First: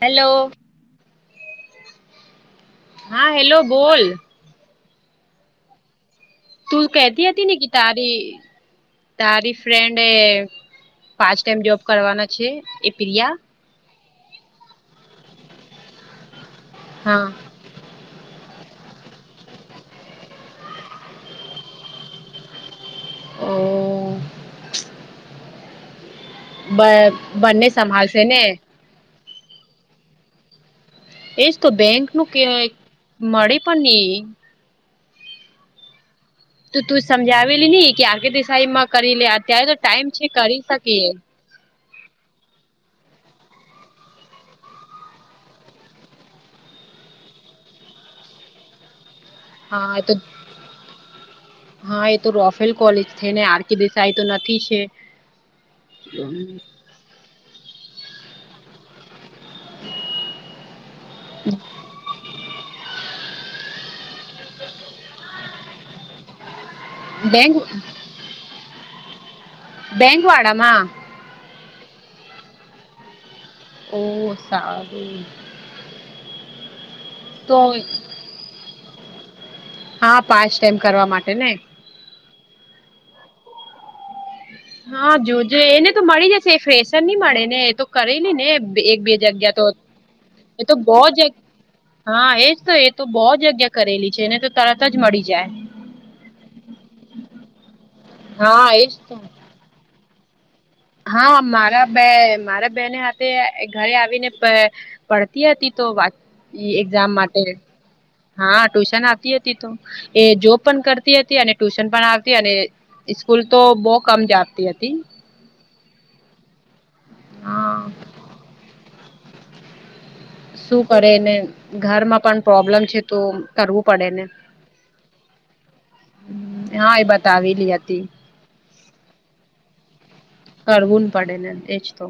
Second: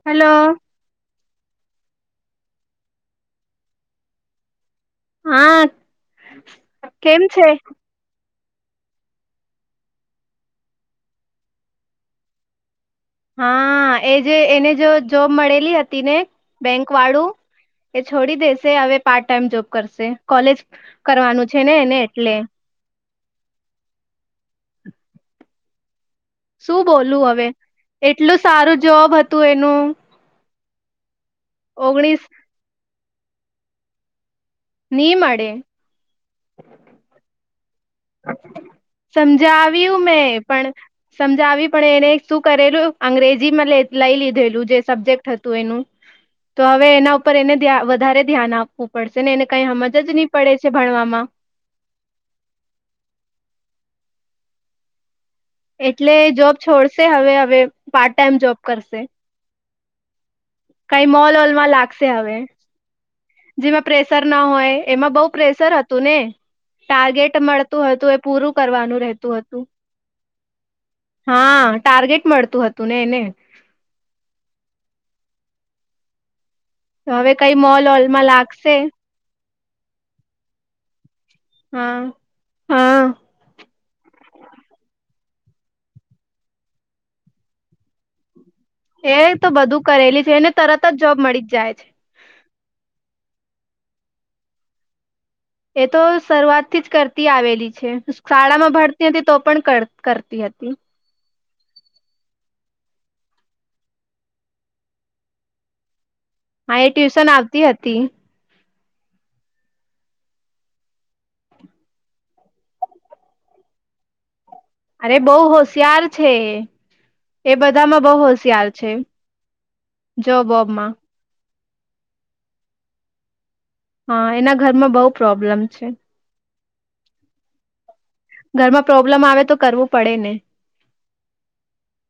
Hello હા hello બોલ. આઠ. તું કહેતી હતી ને કે તારી તારી ફ્રેન્ડે પાંચ ટાઈમ જોબ કરવાના છે એ પીરિયા હા એ જે એને જો જોબ મળેલી હતી ને બેંક હા વાળું એ છોડી દેશે હવે પાર્ટ ટાઈમ જોબ કરશે કોલેજ કરવાનું છે ને એને એટલે ઓ શું બ બોલું હવે બંને સંભાળશે ને એટલું સારું જોબ હતું એનું એજ તો બેંક નું ઓગણીસ કે મળે પણ નહી. ની મળે. તો તું સમજાવેલી નહી કે આ કે દિસાઈમાં કરી લે અત્યારે તો સમજાવ્યું ટાઈમ છે મેં કરી પણ શકીએ. સમજાવી પણ એને શું કરેલું અંગ્રેજીમાં લઈ લીધેલું જે સબ્જેક્ટ હતું એનું તો હવે એના ઉપર એને વધારે ધ્યાન આપવું પડશે ને એને કઈ સમજ હા જ તો નહી પડે છે ભણવામાં. હા એ તો રોફેલ કોલેજ છે ને આર કે દેસાઈ તો નથી છે. એટલે જોબ છોડશે હવે હવે પાર્ટ ટાઈમ જોબ કરશે. કઈ મોલ વોલ માં લાગશે હવે. જેમાં પ્રેશર ના હોય એમાં બહુ પ્રેશર હતું ને ટાર્ગેટ બેંક મળતું હતું એ પૂરું કરવાનું રહેતું હતુ. બેંકવાળા માં હા ટાર્ગેટ મળતું હતું ને એને ઓ સારુ તો હવે કઈ મોલ વોલમાં લાગશે હા પાચ ટાઈમ કરવા માટે ને હા. હા હા જોજ એને તો મળી જશે ફેશન નની મળે ને તો કરેલી ને એક બે એ જગ્યા તો બધું કરેલી છે એને એ તો તરત બહ જોબ જ મળી જાય છે હા એજ તો એ તો બહુ જ જગ્યા કરેલી છે એને તો તરત જ મળી જાય એ તો શરૂઆત થી જ કરતી આવેલી છે હા શાળામાં એજ ભરતી હતી તો પણ કરતી કરતી હતી. હા મારા બે મારા બેને હાથે ઘરે આવીને પડતી હતી તો હા એ એક્ઝામ ટ્યુશન માટે આવતી હતી હા ટ્યુશન આપતી હતી તો એ જોબ પણ કરતી હતી અને ટ્યુશન પણ આવતી અને સ્કૂલ તો બહ કમ જાતી હતી. એ બહ હોશિયાર છે એ હા બધામાં બહ હોશિયાર છે. જો શું બોબમાં કરેને ઘરમાં પણ પ્રોબ્લેમ છે, તો. કરવું પડે ને હા એના ઘરમાં બહુ પ્રોબ્લેમ છે. હા એ બતાવેલી હતી. ઘરમાં પ્રોબ્લેમ આવે તો કરવું પડે ને. કરવું પડે ને એજ તો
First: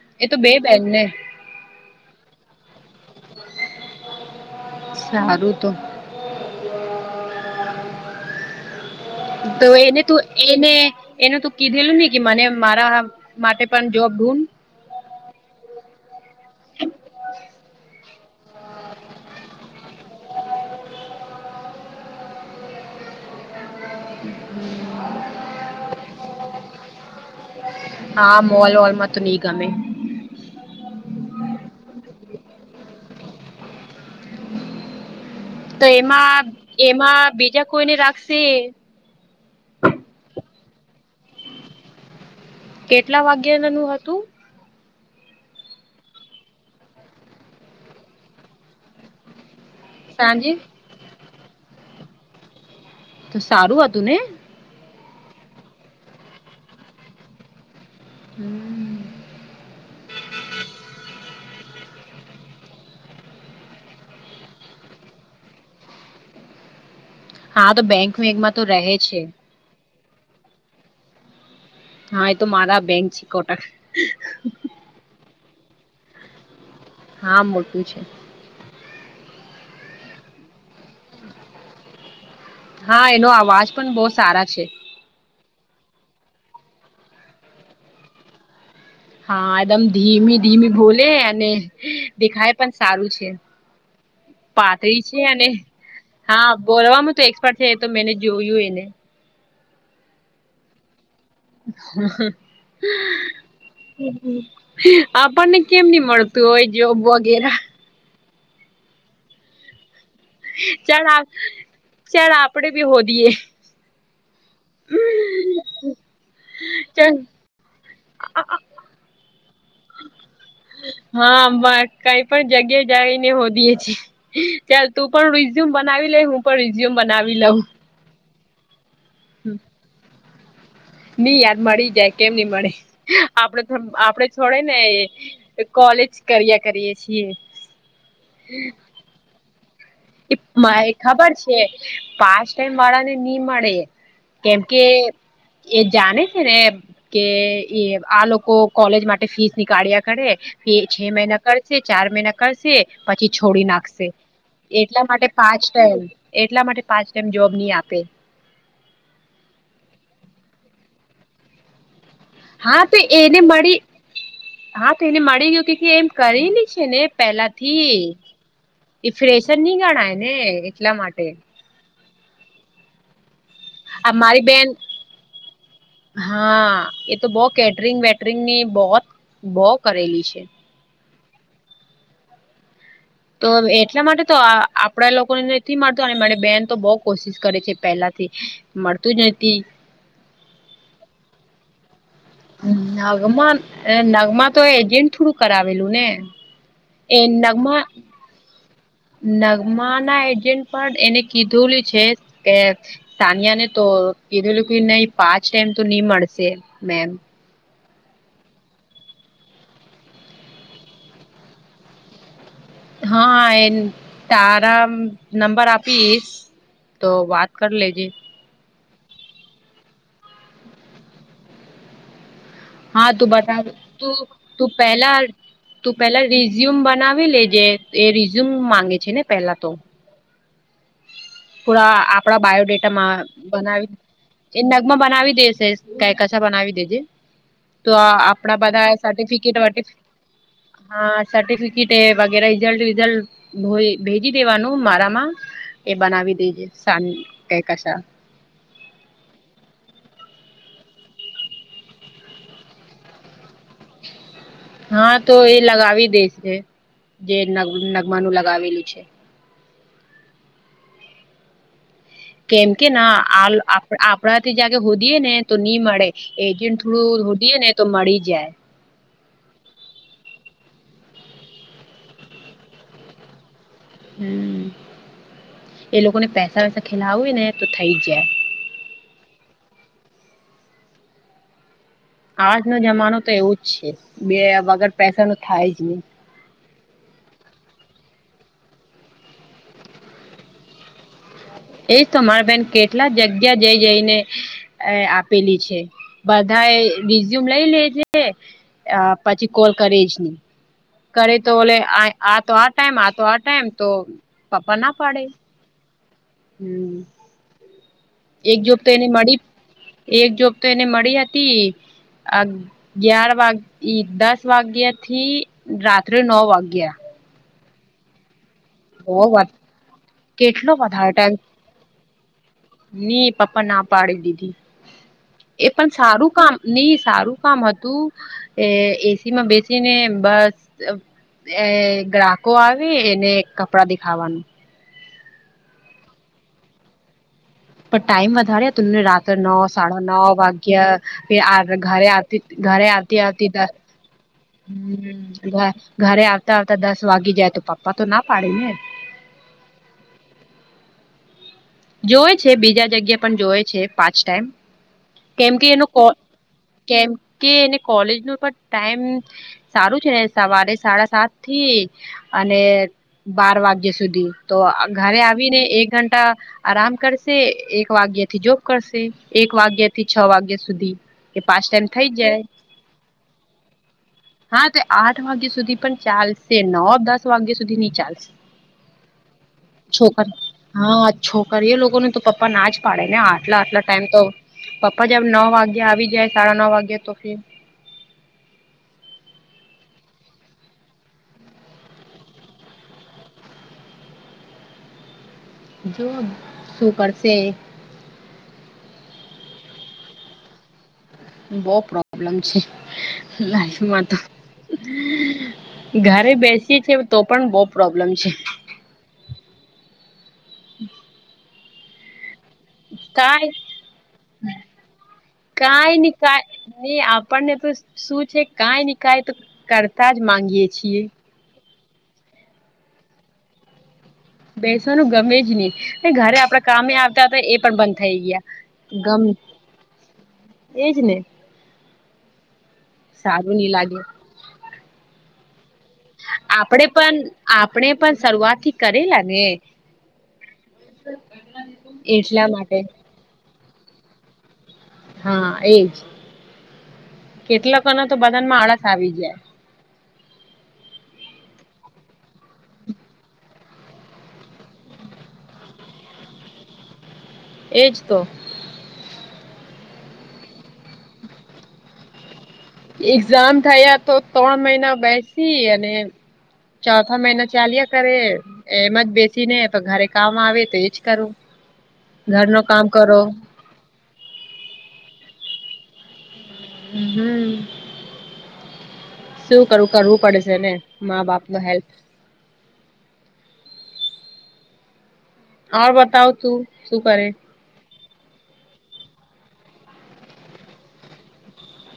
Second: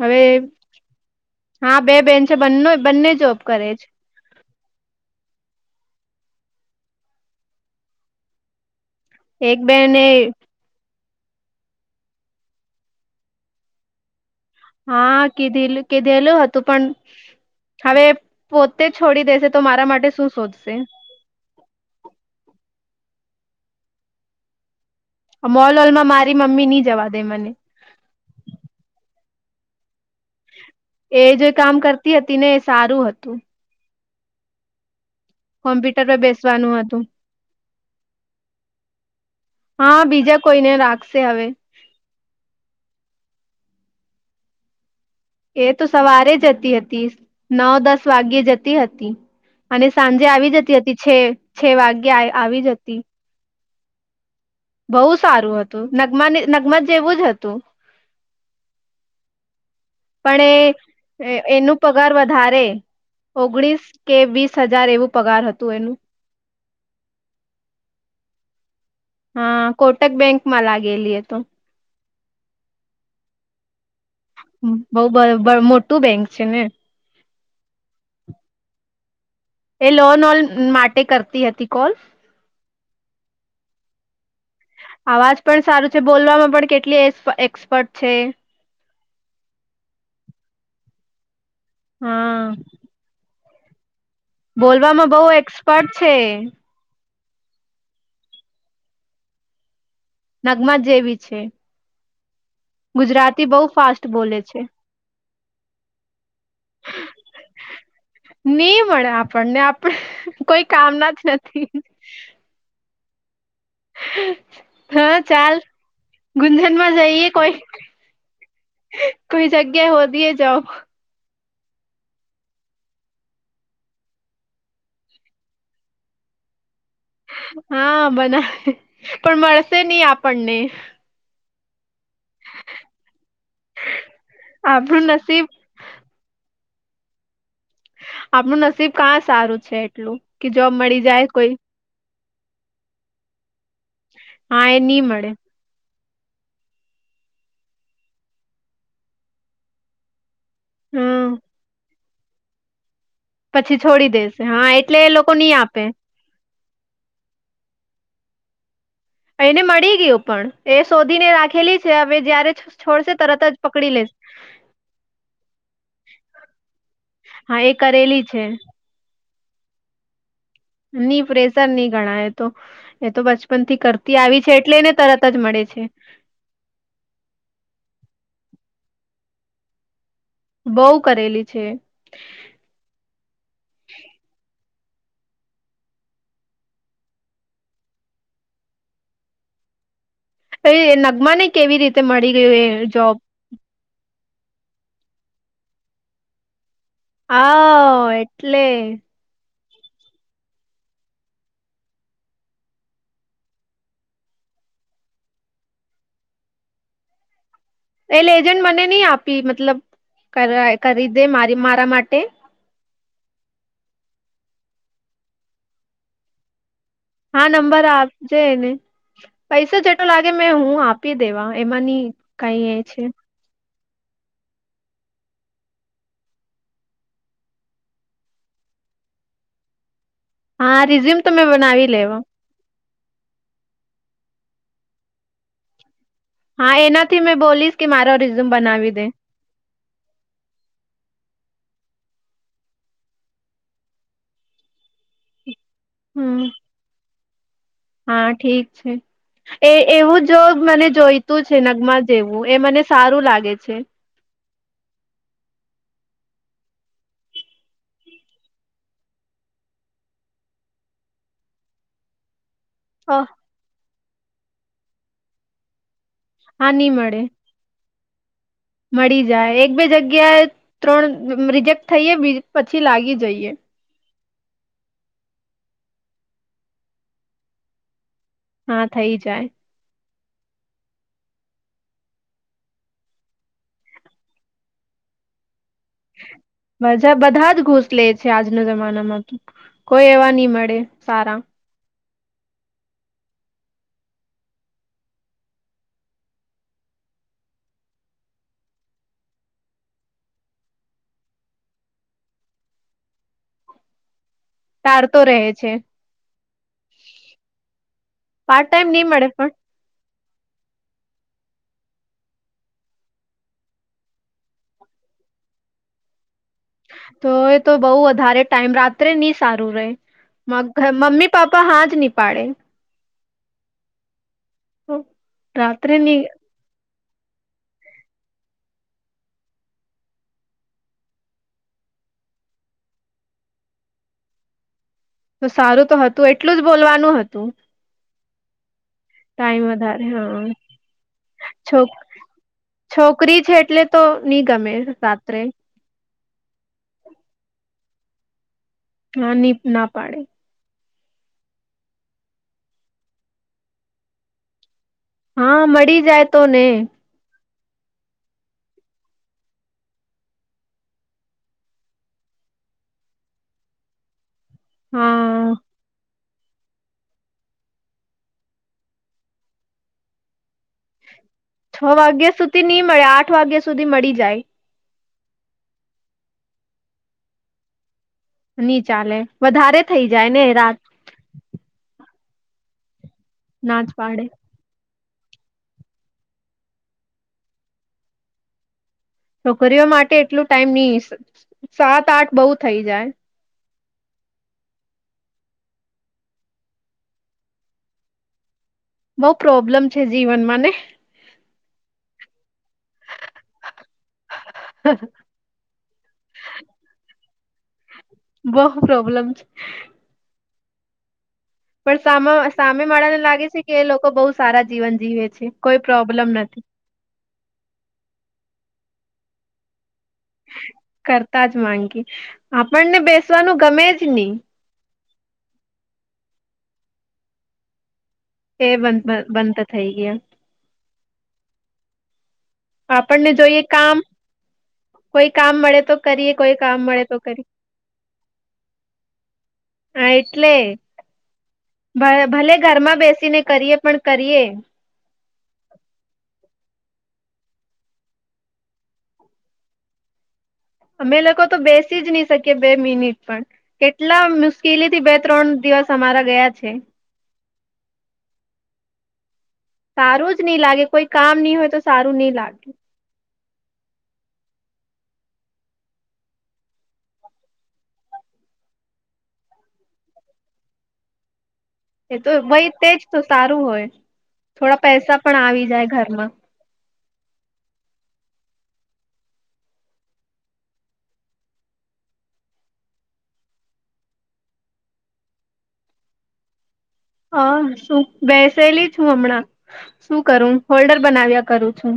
હવે એ તો બે બેન ને હા બે બેન છે બંને બંને જોબ કરે છે. સારું તો છે એક તો એને બેને તું એ એ એનું તો કીધેલું ને કે મને મારા માટે પણ જોબ ઢૂંઢ હા કીધેલું કીધેલું હતું પણ હવે પોતે છોડી દેશે તો મારા માટે શું શોધશે હમ મોલ હોલ માં મારી મમ્મી નની જવા દે મને હા મોલ વલમાં તો નહી ગમે એ જે કામ કરતી હતી ને એ સારું હતુ. તો કોમ્પ્યુટર પર એમાં બેસવાનું હતું એમાં બીજા કોઈને રાખશે. હા બીજા કોઈને રાખશે હવે. કેટલા વાગ્યા નું હતુ. એ તો સવારે જતી હતી નવ દસ વાગ્યે જતી હતી. અને સાંજે આવી જતી હતી છે છે વાગે આવી જતી તો સારું હતું ને બહુ સારું હતું નગમા નગમ જેવું જ હતુ. હમ્મ પણ એ એનું પગાર વધારે ઓગણીસ કે વીસ હજાર એવું પગાર હતું એનુ હા તો બેંક મેંકમાં તો રહે છે. હા કોટક બેંકમાં લ ગેલી ત હા એ તો મારા બેંક છે કોટક બઉ મોટું બેંક છે ને હા મોટું છે. એ લોન ઓન માટે કરતી હતી કોલ હા એનો અવાજ પણ બહુ સારા છે. અવાજ પણ સારું છે બોલવામાં પણ કેટલી એક્સપર્ટ છે. હા એકદમ ધીમી ધીમી બોલે અને દેખાય હા પણ સારું છે. પાતળી બોલવામાં છે બહુ અને એક્સપર્ટ છે હા બોલવામાં તો એક્સપર્ટ છે એ તો મેને જોયું એને નગમાં જેવી છે. હ ગુજરાતી બહુ ફાસ્ટ બોલે છે આપણને કેમ ની મળતું હોય જોબ વગેરે નહી મળે આપણને આપણે કોઈ કામના જ નથી ચ્યારે આપણેે ભી હો દઈએ હા ચાલ ગુંજનમાં ચાલ જઈએ કોઈ કોઈ જગ્યા હો દએ જાઓ હા કઈ પણ જગ્યા જાયને હોદીએ છેીએ ચાલ તું પણ રિઝ્યુમ બનાવી લે હું પણ રિઝ્યુમ બનાવી લઉં હા બનાવે પણ મળશે નહી આપણને નઈ યાર મળી જાય કેમ નહી મળે આપડ આપડે છોડે ને આપણું નસીબ કોલેજ કર્યા કરીએ છીએ આપણું નસીબ કાં સારું છે એટલું કે જોબ મળી જાય કોઈ પાચ ટાઈમ વાળા ને નહી મળે કેમ હા એ કે નહી મળે એ જાણે છે ને કે આ લોકો કોલેજ માટે ફીસ નીકળ્યા કરે એ છે હમ મહિના કરશે ચાર મહિના કરશે પછી છોડી નાખશે દેશે હા એટલે એટલા એ માટે લોકો નહી પાંચ આપે ટાઈમ એટલા માટે પાંચ ટાઈમ જોબ નહી આપે એને મળી ગયું પણ એ શોધીને રાખેલી છે હવે જયારે હા તો છોડશે એને તરત જ મળી પકડી લેશે હા તો એને મળી ગયયો કે એમ કરીલી છે ને પેલા હા એ થી કરેલી છે એઇ ફ્રેશર નની ગાણા એને નની પ્રેશર નહી ગણાાય એ તો એ તો બચપ થી આ કરતી આવી મારી છે બેન એટલે એને તરત જ મળે છે. હા એ તો બહ કેટરિંગ વેટરિંગ ની બહત બહ કરેલી છે. બઉુ કરેલી છે તો એટલા માટે તો આપડા લોકોને નથી મળતો અને મારી બેન તો બહ કોશિશ કરે છે પહેલાથી મળતું જ નહ નગમા ને કેવી રીતે મળી ગયું એ જોબ નગમાં નગમાં તો એજન્ટ થોડું કરાવેલું ને એ નગમા હા એટલે નગમા ના એજન્ટ પણ એને કીધુંલું છે કે સાનિયા ને તો કીધુંલું કે નહી પાંચ ટાઈમ તો નહી મળશે મેમ એલે એજન્ટ મને નઈ આપી મતલબ કરી દે મારી મારા માટે હા એ તારા નંબર આપીશ તો હા વાત કર નંબર લેજે છેને પૈસા જેટલો લાગે મેં હું આપી દેવા એમાંની કઈ છે હા તું બતાવ તું તું પહેલા તું પેલા રિઝ્યુમ બનાવી લેજે એ રિઝ્યુમ માંગે છે ને પેલા તો હા રિઝ્યુમ તો મેં બનાવી પરા લેવા આપડા બાયોડેટા બનાવી એ નગમાં બનાવી દેશે ક બનાવી હા દેજે એનાથી મેં બોલીશ કે તો મારો રિઝ્યુમ આપણા બનાવી બધા દે સર્ટિફિકેટ વ હા સર્ટિફિકેટ વગેરે રિઝલ્ટ વિઝલ્ટ ભેજી દેવાનું મારામાં એ બનાવી હમ દેજે સા ક કા છેી એ એવું જો મને જોઈતું છે નગમાં જેવું એ મને સારું લાગે છે. હા તો એ લગાવી દે છે. જે નગમાનું લગાવેલું છે. કેમ કે હ. આપડા જ હોદીએ ને તો નહી મળે એજન્ટ નહી મળે થોડું હોદીએ ને તો મળી જાય. મળી જાય એક બે જગ્યાએ ત્રણ રિજેક્ટ થઈએ બી પછી લાગી જઈએ. હમ એ લોકો ને પૈસા વૈસા ખેલાવય ને તો થઇ જ જાય. હા થઇ જાય. આજનો જમાનો તો એવું જ છે બે વગર પૈસા ન થાય જ નહી. મજા બધા જ ઘૂસ લે છે. આજના જમાનામાં તો કોઈ એવા નહ મળે સારા. એજ તમારા બેન કેટલા જગ્યા જઈ જઈને આપેલી છે. બધા એ રિઝ્યુમ લઈ લેજે પછી કોલ કરીજ નહી. કરે તો બલે આ તો આ ટાઈમ આતો આ ટાઈમ તો પપ્પા ના ટારતો પાડે રહે છે. હમ એક પાર્ટ જોબ તો ટાઈમ નહી એને મળ મળે પણ એક જોબ તો એને મળી હતી. અગ્યયાર વાગ દસ વાગ્યા થી રાત્રે નવ વાગ્યા. તો એ તો બઉ વધારે ટાઈમ રાત્રે નહી બહ સારું રહે. મ કેટલો વધારે મમ્મી ટાઈમ પાપ્પા હાજ ની પાડે. ની પાપ્પા ના પાડી દીધી. એ પણ રાત્રે નહી સારું કામ નઈ સારું કામ હતું. એ એસી માં બેસીને બસ એ ગ્રાહકો આવે એને કપડા દેખાવાનું. તો સારું તો હતું એટલું જ બોલવાનું હતું. પણ ટાઈઇમ વધારે તમને રાત- નવ ટાઈમ સાડા વધારે નવ હા વાગ્યા છો ઘરેતી ઘરે આવતી છોકરી આવતી છે એટલે તો નહી ગમે હમ રાત્રે ઘરે આવતા આવતા દસ વાગી જાય તો પપ્પા તો ના પાડી ને. ના ના પાડે. જોવે છે બીજા જગ્યા પણ જોવે છે પાંચ ટાઈમ કેમ હા કે એનો મળી જાય તો ને કેમકે એને કોલેજ ન પણ ટાઈમ સારું છે સવારે સાડા સાત થી અને બાર વાગ્ય સુધી. તો હા ઘરે આવીને એક ઘંટા આરામ કરશે એક વાગ્ય થી જોબ કરશે એક વાગ્ય થી છ વાગ્યા સુધી. એ પાંચ છ ટાઈમ થઈ વાગ્યા જાય સુધી નહી મળે આઠ વાગ્યા સુધી મળી જાય. હા તો આઠ વાગ્યા સુધી પણ ચાલશે. નવ દસ વાગ્યા સુધી નહી ચાલશે. નની ચાલે વધારે થઈ જાય ને રાત છોકરી એ લોકોને તો પપ્પા ના જ પાડે ને આટલા ના આટલા જ ટાઈમ તો પાડે પપ્પા જબ નવ વાગે આવી જાય સાડા નવ વાગે તો ફી છોકરીઓ માટે એટલું ટાઈમ નઈ સાત આઠ બઉ થઈ જાય. જો શું કરશે બહુ પ્રોબ્લેમ છે જીવનમાં ને. બહ પ્રોબ્લેમ છે લાઈફમાં તો. ઘરે બેસીએ છી તો પણ બહુ પ્રોબ્લેમ છે. બહુ પ્રોબ્લેમ છે પણ સા સામે વાળા ને લાગે કાઈ છે કે એ લોકો બહુ સારા જીવન જીવે છે કોઈ પ્રોબ્લેમ નથી ને આપણને તો શું છે કઈ ને કઈ તો કરતા જ માંગીયે છીએ કરતા જ માંગી આપણને બેસવાનું ગમે જ ની બેસવાનું ગમે જ ની અને ઘરે આપડા કામે આવતા હતા એ પણ બંધ થઈ ગયા એ બં ગમ બંધ થઈ ગયા એજ ને આપણને સારું જોઈએ નહી કામ લાગે કોઈ કામ મળે તો કરીએ કોઈ આપડે કામ મળે પણ તો કરીએ આપણે પણ શરૂઆત થી કરેલા ને હા એટલે એટલા ભલે માટે ઘરમાં બેસીને કરીએ પણ કરીએે હા એજ કેટલાકોના તો બધાનમાં આળસ આવી જાય અમે લોકો તો બેસી જ ની શકીએ બે મિનિટ પણ કેટલા મુશ્કેલી થી બે ત્રણ દિવસ અમારા ગયા છે એજ તો સારું જ ની લાગે કોઈ કામ ની હોય તો સારું ની લાગે એક્ઝામ થયા તો ત્રણ મહિના બેસી અને ચોથા મહિના ચાલિયા કરે એમ જ બેસીને પણ ઘરે કામ આવે તો એજ કરવું એ તો ભય તેજ તો સારું હોય થોડા પૈસા પણ આવી જાય ઘરમાં હમ શું કરવું કરવું પડશે ને મા બાપ ને હેલ્પ આવ બતાવ તું શું કરે. હ શું બેસેલી છું હમણાં શું કરું હોલ્ડર બનાવ્યા કરું છું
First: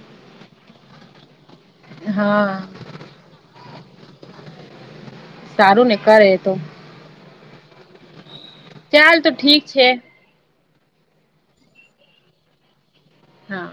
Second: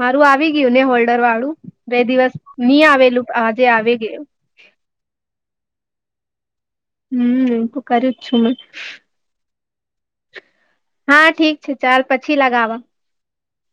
મારું આવી ગયું ને હોલ્ડર વાળું બે દિવસ હા ની આવેલું આજે આવી ગયું સારું ને કરે તો હમ એમ તો કરે જ છે ને ચાલ તો ઠીક છે હા ઠીક છે ચાલ પછી લગાવા હા